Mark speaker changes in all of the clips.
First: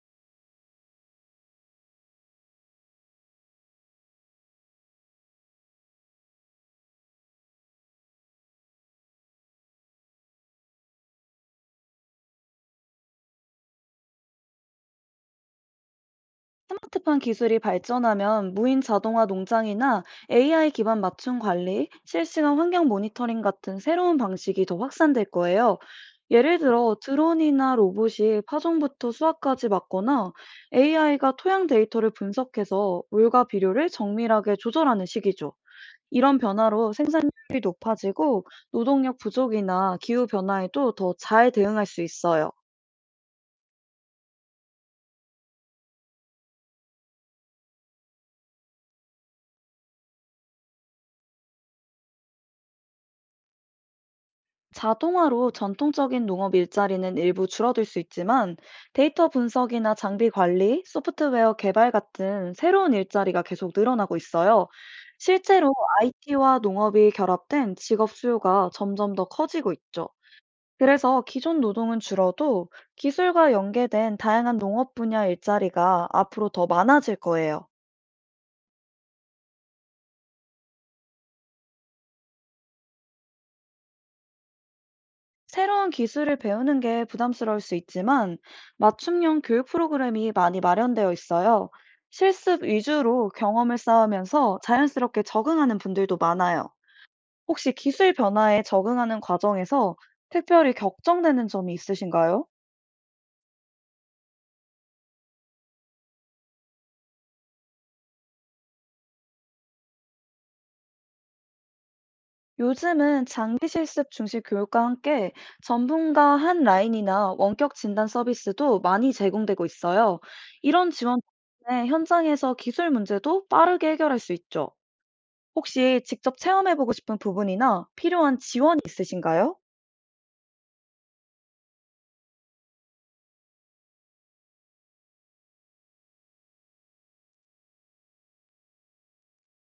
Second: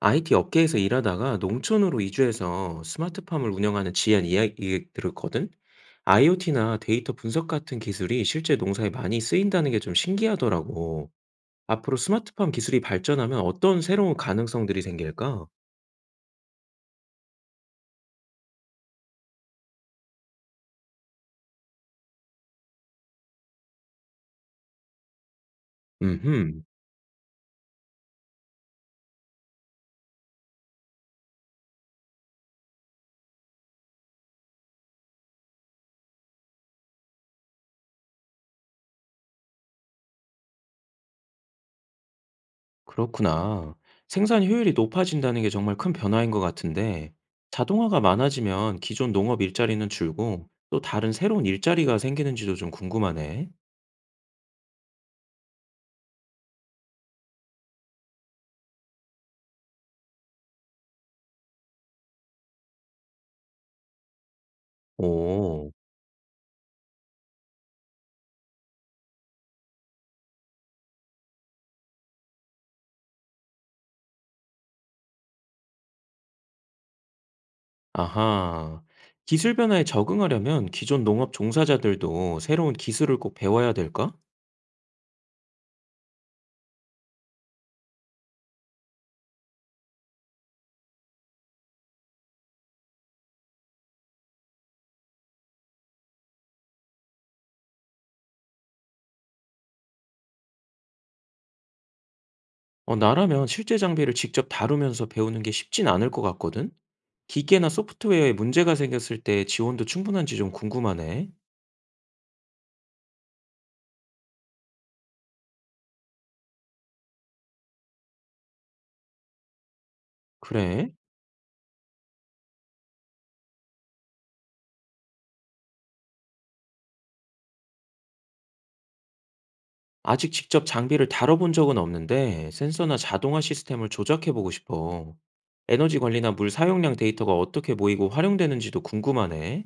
Speaker 1: IT 업계에서 일하다가 농촌으로 이주해서 스마트팜을 운영하는 지한 이야기 들었거든? IoT나 데이터 분석 같은 기술이 실제 농사에 많이 쓰인다는 게 좀 신기하더라고. 앞으로 스마트팜 기술이 발전하면 어떤 새로운 가능성들이 생길까?
Speaker 2: 스마트팜 기술이 발전하면 무인 자동화 농장이나 AI 기반 맞춤 관리, 실시간 환경 모니터링 같은 새로운 방식이 더 확산될 거예요. 예를
Speaker 1: 음흠,
Speaker 2: 들어 드론이나 로봇이 파종부터 수확까지 맡거나 AI가 토양 데이터를 분석해서 물과 비료를 정밀하게 조절하는 시기죠. 이런 변화로 생산율이 높아지고 노동력 부족이나 기후 변화에도 더 잘 대응할 수 있어요.
Speaker 1: 그렇구나. 생산 효율이 높아진다는 게 정말 큰 변화인 것 같은데, 자동화가 많아지면 기존 농업 일자리는 줄고 또 다른 새로운 일자리가 생기는지도 좀 궁금하네.
Speaker 2: 자동화로 전통적인 농업 일자리는 일부 줄어들 수 있지만 데이터 분석이나 장비 관리, 소프트웨어 개발 같은 새로운 일자리가 계속 늘어나고 있어요.
Speaker 1: 오.
Speaker 2: 실제로 IT와 농업이 결합된 직업 수요가 점점 더 커지고 있죠. 그래서 기존 노동은 줄어도 기술과 연계된 다양한 농업 분야 일자리가 앞으로 더 많아질 거예요.
Speaker 1: 아하. 기술 변화에 적응하려면 기존 농업 종사자들도 새로운 기술을 꼭 배워야 될까?
Speaker 2: 새로운 기술을 배우는 게 부담스러울 수 있지만 맞춤형 교육 프로그램이 많이 마련되어 있어요. 실습 위주로 경험을 쌓으면서 자연스럽게 적응하는 분들도 많아요. 혹시 기술 변화에 적응하는 과정에서 특별히 걱정되는 점이 있으신가요?
Speaker 1: 어, 나라면 실제 장비를 직접 다루면서 배우는 게 쉽진 않을 것 같거든? 기계나 소프트웨어에 문제가 생겼을 때 지원도 충분한지 좀 궁금하네.
Speaker 2: 요즘은 장기 실습 중심 교육과 함께 전문가 한 라인이나 원격 진단 서비스도 많이 제공되고 있어요.
Speaker 1: 그래?
Speaker 2: 이런 지원 덕분에 현장에서 기술 문제도 빠르게 해결할 수 있죠. 혹시 직접 체험해보고 싶은 부분이나 필요한 지원이 있으신가요?
Speaker 1: 아직 직접 장비를 다뤄본 적은 없는데 센서나 자동화 시스템을 조작해보고 싶어. 에너지 관리나 물 사용량 데이터가 어떻게 모이고 활용되는지도 궁금하네.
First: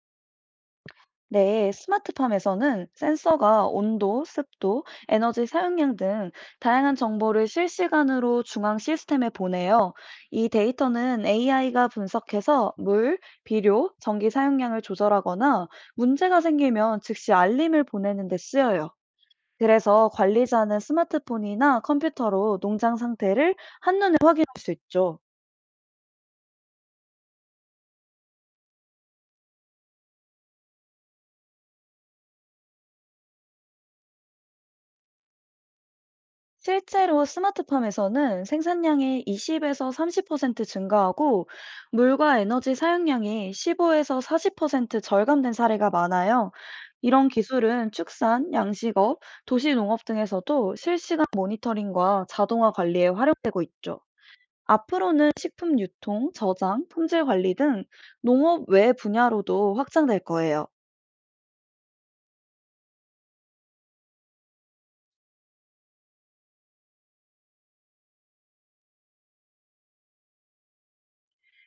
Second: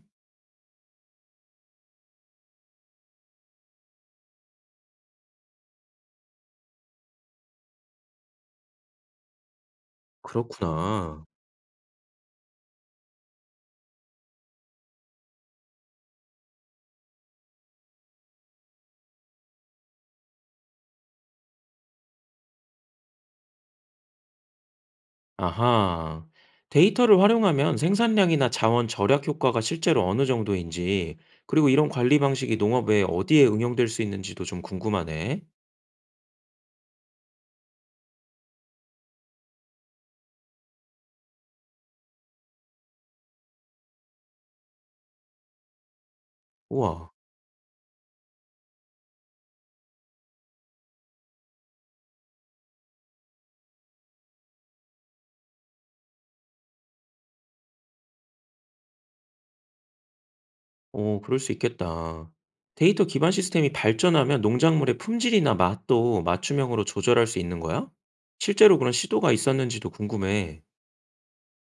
Speaker 2: 네, 스마트팜에서는 센서가 온도, 습도, 에너지 사용량 등 다양한 정보를 실시간으로 중앙 시스템에 보내요. 이 데이터는
Speaker 1: 그렇구나.
Speaker 2: AI가 분석해서 물, 비료, 전기 사용량을 조절하거나 문제가 생기면 즉시 알림을 보내는 데 쓰여요. 그래서 관리자는 스마트폰이나 컴퓨터로 농장 상태를 한눈에 확인할 수 있죠.
Speaker 1: 아하. 데이터를 활용하면 생산량이나 자원 절약 효과가 실제로 어느 정도인지, 그리고 이런 관리 방식이 농업에 어디에 응용될 수 있는지도 좀 궁금하네.
Speaker 2: 실제로 스마트팜에서는 생산량이 20에서 30% 증가하고 물과 에너지 사용량이 15에서 40% 절감된 사례가 많아요.
Speaker 1: 우와,
Speaker 2: 이런 기술은 축산, 양식업, 도시농업 등에서도 실시간 모니터링과 자동화 관리에 활용죠. 앞으로는 식품 유통, 저장, 품질 관리 등 농업 외 분야로도 확장될 거예요.
Speaker 1: 오 그럴 수 있겠다. 데이터 기반 시스템이 발전하면 농작물의 품질이나 맛도 맞춤형으로 조절할 수 있는 거야? 실제로 그런 시도가 있었는지도 궁금해.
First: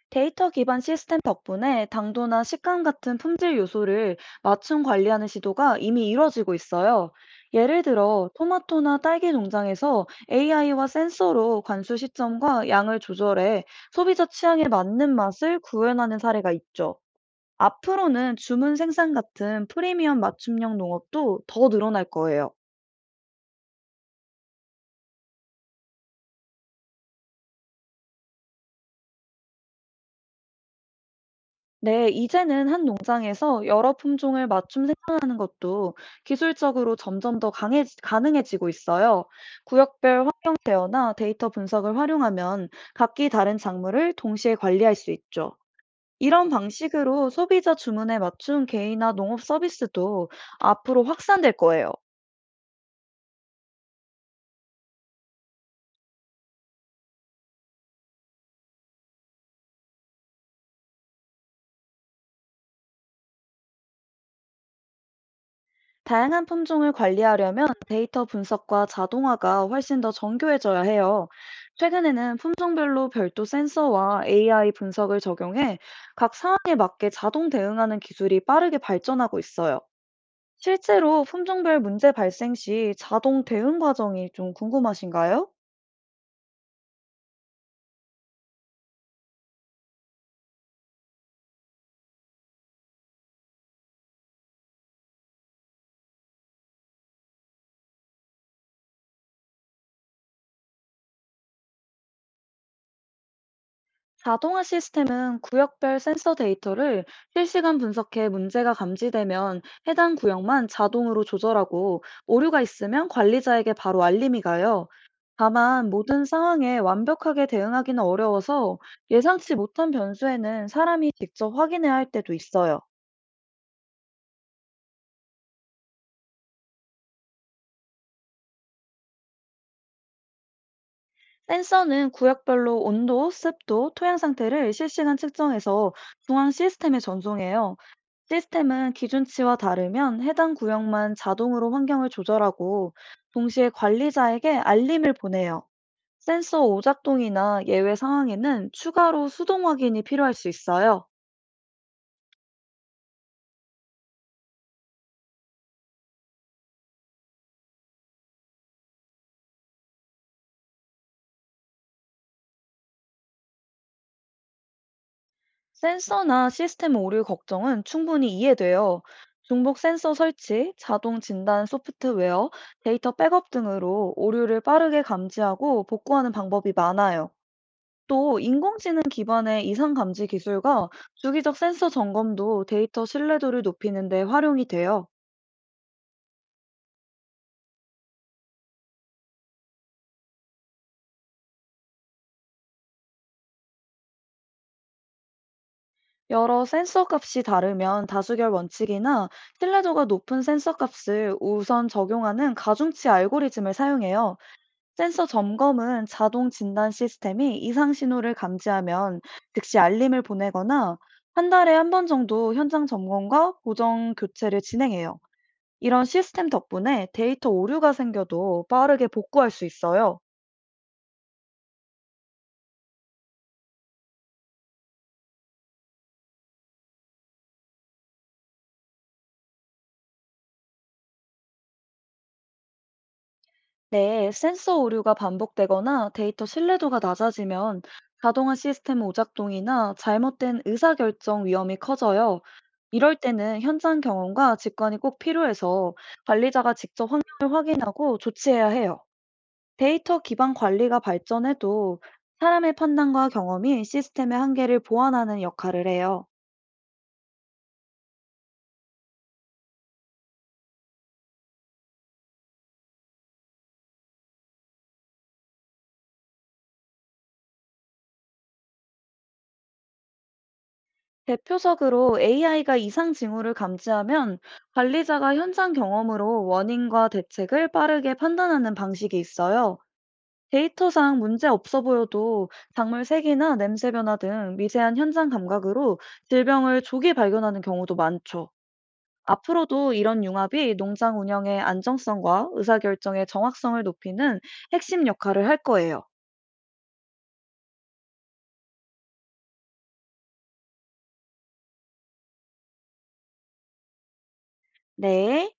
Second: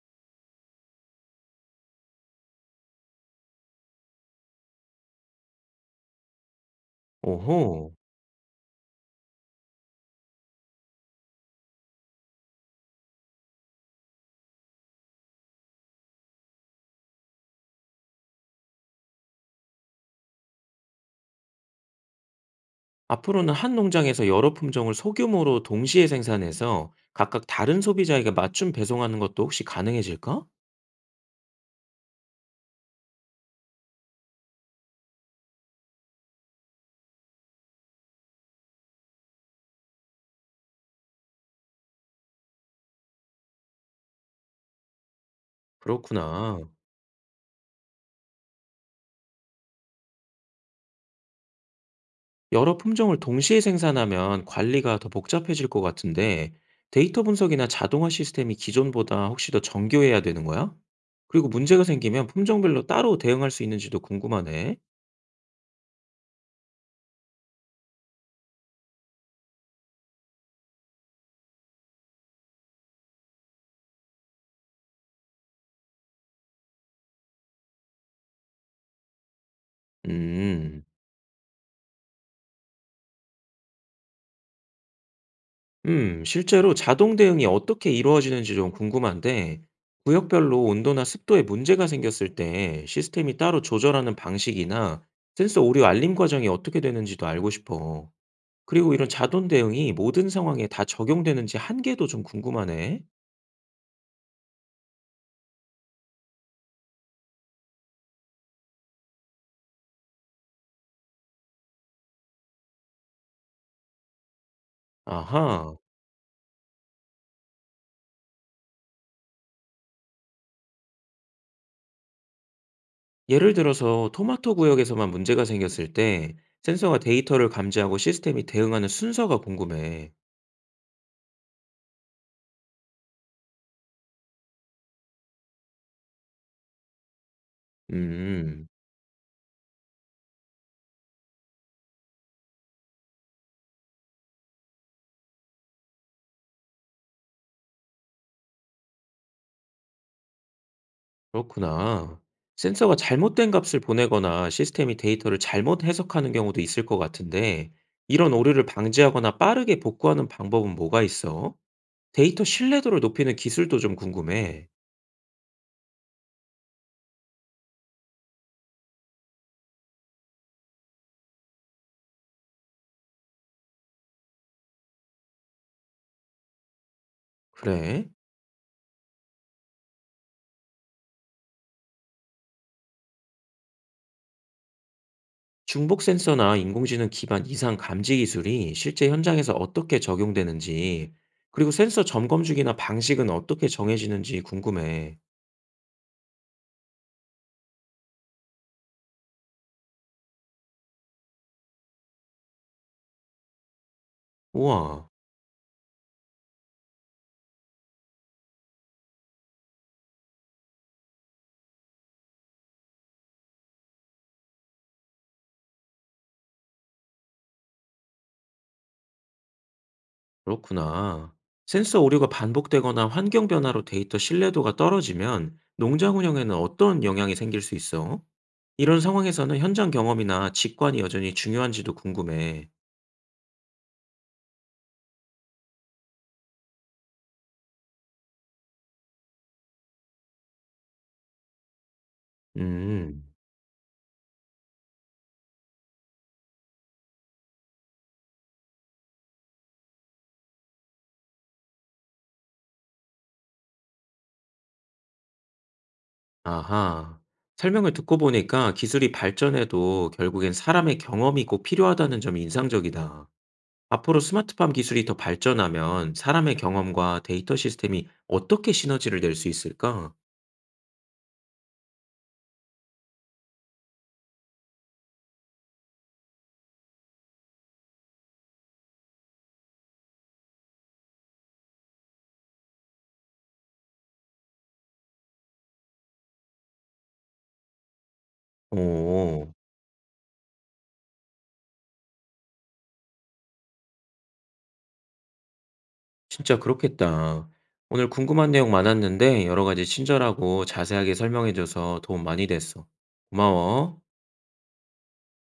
Speaker 2: 데이터 기반 시스템 덕분에 당도나 식감 같은 품질 요소를 맞춤 관리하는 시도가 이미 이뤄지고 있어요.
Speaker 1: 오호.
Speaker 2: 예를 들어, 토마토나 딸기 농장에서 AI와 센서로 관수 시점과 양을 조절해 소비자 취향에 맞는 맛을 구현하는 사례가 있죠. 앞으로는 주문 생산 같은 프리미엄 맞춤형 농업도 더 늘어날 거예요.
Speaker 1: 앞으로는 한 농장에서 여러 품종을 소규모로 동시에 생산해서 각각 다른 소비자에게 맞춤 배송하는 것도 혹시 가능해질까?
Speaker 2: 네, 이제는 한 농장에서 여러 품종을 맞춤 생산하는 것도 기술적으로 점점 더 가능해지고 있어요. 구역별 환경 제어나 데이터 분석을 활용하면 각기 다른 작물을 동시에 관리할 수 있죠. 이런
Speaker 1: 그렇구나.
Speaker 2: 방식으로 소비자 주문에 맞춘 개인화 농업 서비스도 앞으로 확산될 거예요.
Speaker 1: 여러 품종을 동시에 생산하면 관리가 더 복잡해질 것 같은데 데이터 분석이나 자동화 시스템이 기존보다 혹시 더 정교해야 되는 거야? 그리고 문제가 생기면 품종별로 따로 대응할 수 있는지도 궁금하네.
Speaker 2: 다양한 품종을 관리하려면 데이터 분석과 자동화가 훨씬 더 정교해져야 해요. 최근에는 품종별로 별도 센서와 AI 분석을 적용해 각 상황에 맞게 자동 대응하는 기술이 빠르게 발전하고 있어요.
Speaker 1: 음,
Speaker 2: 실제로 품종별 문제 발생 시 자동 대응 과정이 좀 궁금하신가요?
Speaker 1: 실제로 자동 대응이 어떻게 이루어지는지 좀 궁금한데 구역별로 온도나 습도에 문제가 생겼을 때 시스템이 따로 조절하는 방식이나 센서 오류 알림 과정이 어떻게 되는지도 알고 싶어. 그리고 이런 자돈 대응이 모든 상황에 다 적용되는지 한계도 좀 궁금하네.
Speaker 2: 자동화 시스템은 구역별 센서 데이터를 실시간 분석해 문제가 감지되면 해당 구역만 자동으로 조절하고, 오류가 있으면 관리자에게 바로 알림이 가요.
Speaker 1: 아하.
Speaker 2: 다만 모든 상황에 완벽하게 대응하기는 어려워서 예상치 못한 변수에는 사람이 직접 확인해야 할 때도 있어요.
Speaker 1: 예를 들어서 토마토 구역에서만 문제가 생겼을 때 센서가 데이터를 감지하고 시스템이 대응하는 순서가 궁금해.
Speaker 2: 센서는 구역별로 온도, 습도, 토양 상태를 실시간 측정해서 중앙 시스템에 전송해요.
Speaker 1: 음,
Speaker 2: 시스템은 기준치와 다르면 해당 구역만 자동으로 환경을 조절하고 동시에 관리자에게 알림을 보내요. 센서 오작동이나 예외 상황에는 추가로 수동 확인이 필요할 수 있어요.
Speaker 1: 그렇구나. 센서가 잘못된 값을 보내거나 시스템이 데이터를 잘못 해석하는 경우도 있을 것 같은데 이런 오류를 방지하거나 빠르게 복구하는 방법은 뭐가 있어? 데이터 신뢰도를 높이는 기술도 좀 궁금해.
Speaker 2: 센서나 시스템 오류 걱정은 충분히 이해돼요. 중복 센서 설치, 자동 진단 소프트웨어, 데이터 백업 등으로 오류를 빠르게 감지하고 복구하는 방법이 많아요.
Speaker 1: 그래?
Speaker 2: 또 인공지능 기반의 이상 감지 기술과 주기적 센서 점검도 데이터 신뢰도를 높이는 데 활용이 돼요.
Speaker 1: 중복 센서나 인공지능 기반 이상 감지 기술이 실제 현장에서 어떻게 적용되는지, 그리고 센서 점검 주기나 방식은 어떻게 정해지는지 궁금해.
Speaker 2: 여러 센서 값이 다르면 다수결 원칙이나 신뢰도가 높은 센서 값을 우선 적용하는 가중치 알고리즘을 사용해요.
Speaker 1: 우와,
Speaker 2: 센서 점검은 자동 진단 시스템이 이상 신호를 감지하면 즉시 알림을 보내거나 한 달에 한 번 정도 현장 점검과 보정 교체를 진행해요. 이런 시스템 덕분에 데이터 오류가 생겨도 빠르게 복구할 수 있어요.
Speaker 1: 그렇구나. 센서 오류가 반복되거나 환경 변화로 데이터 신뢰도가 떨어지면 농장 운영에는 어떤 영향이 생길 수 있어? 이런 상황에서는 현장 경험이나 직관이 여전히 중요한지도 궁금해.
Speaker 2: 네, 센서 오류가 반복되거나 데이터 신뢰도가 낮아지면 자동화 시스템 오작동이나 잘못된 의사결정 위험이 커져요. 이럴
Speaker 1: 음.
Speaker 2: 때는 현장 경험과 직관이 꼭 필요해서 관리자가 직접 환경을 확인하고 조치해야 해요. 데이터 기반 관리가 발전해도 사람의 판단과 경험이 시스템의 한계를 보완하는 역할을 해요.
Speaker 1: 아하. 설명을 듣고 보니까 기술이 발전해도 결국엔 사람의 경험이 꼭 필요하다는 점이 인상적이다. 앞으로 스마트팜 기술이 더 발전하면 사람의 경험과 데이터 시스템이 어떻게 시너지를 낼 수 있을까?
Speaker 2: 대표적으로 AI가 이상 징후를 감지하면 관리자가 현장 경험으로 원인과 대책을 빠르게 판단하는 방식이 있어요. 데이터상 문제 없어 보여도 작물 색이나 냄새 변화 등 미세한 현장 감각으로 질병을 조기 발견하는 경우도 많죠.
Speaker 1: 오,
Speaker 2: 앞으로도 이런 융합이 농장 운영의 안정성과 의사결정의 정확성을 높이는 핵심 역할을 할 거예요.
Speaker 1: 진짜 그렇겠다. 오늘 궁금한 내용 많았는데 여러 가지 친절하고 자세하게 설명해줘서 도움 많이 됐어. 고마워.
Speaker 2: 네.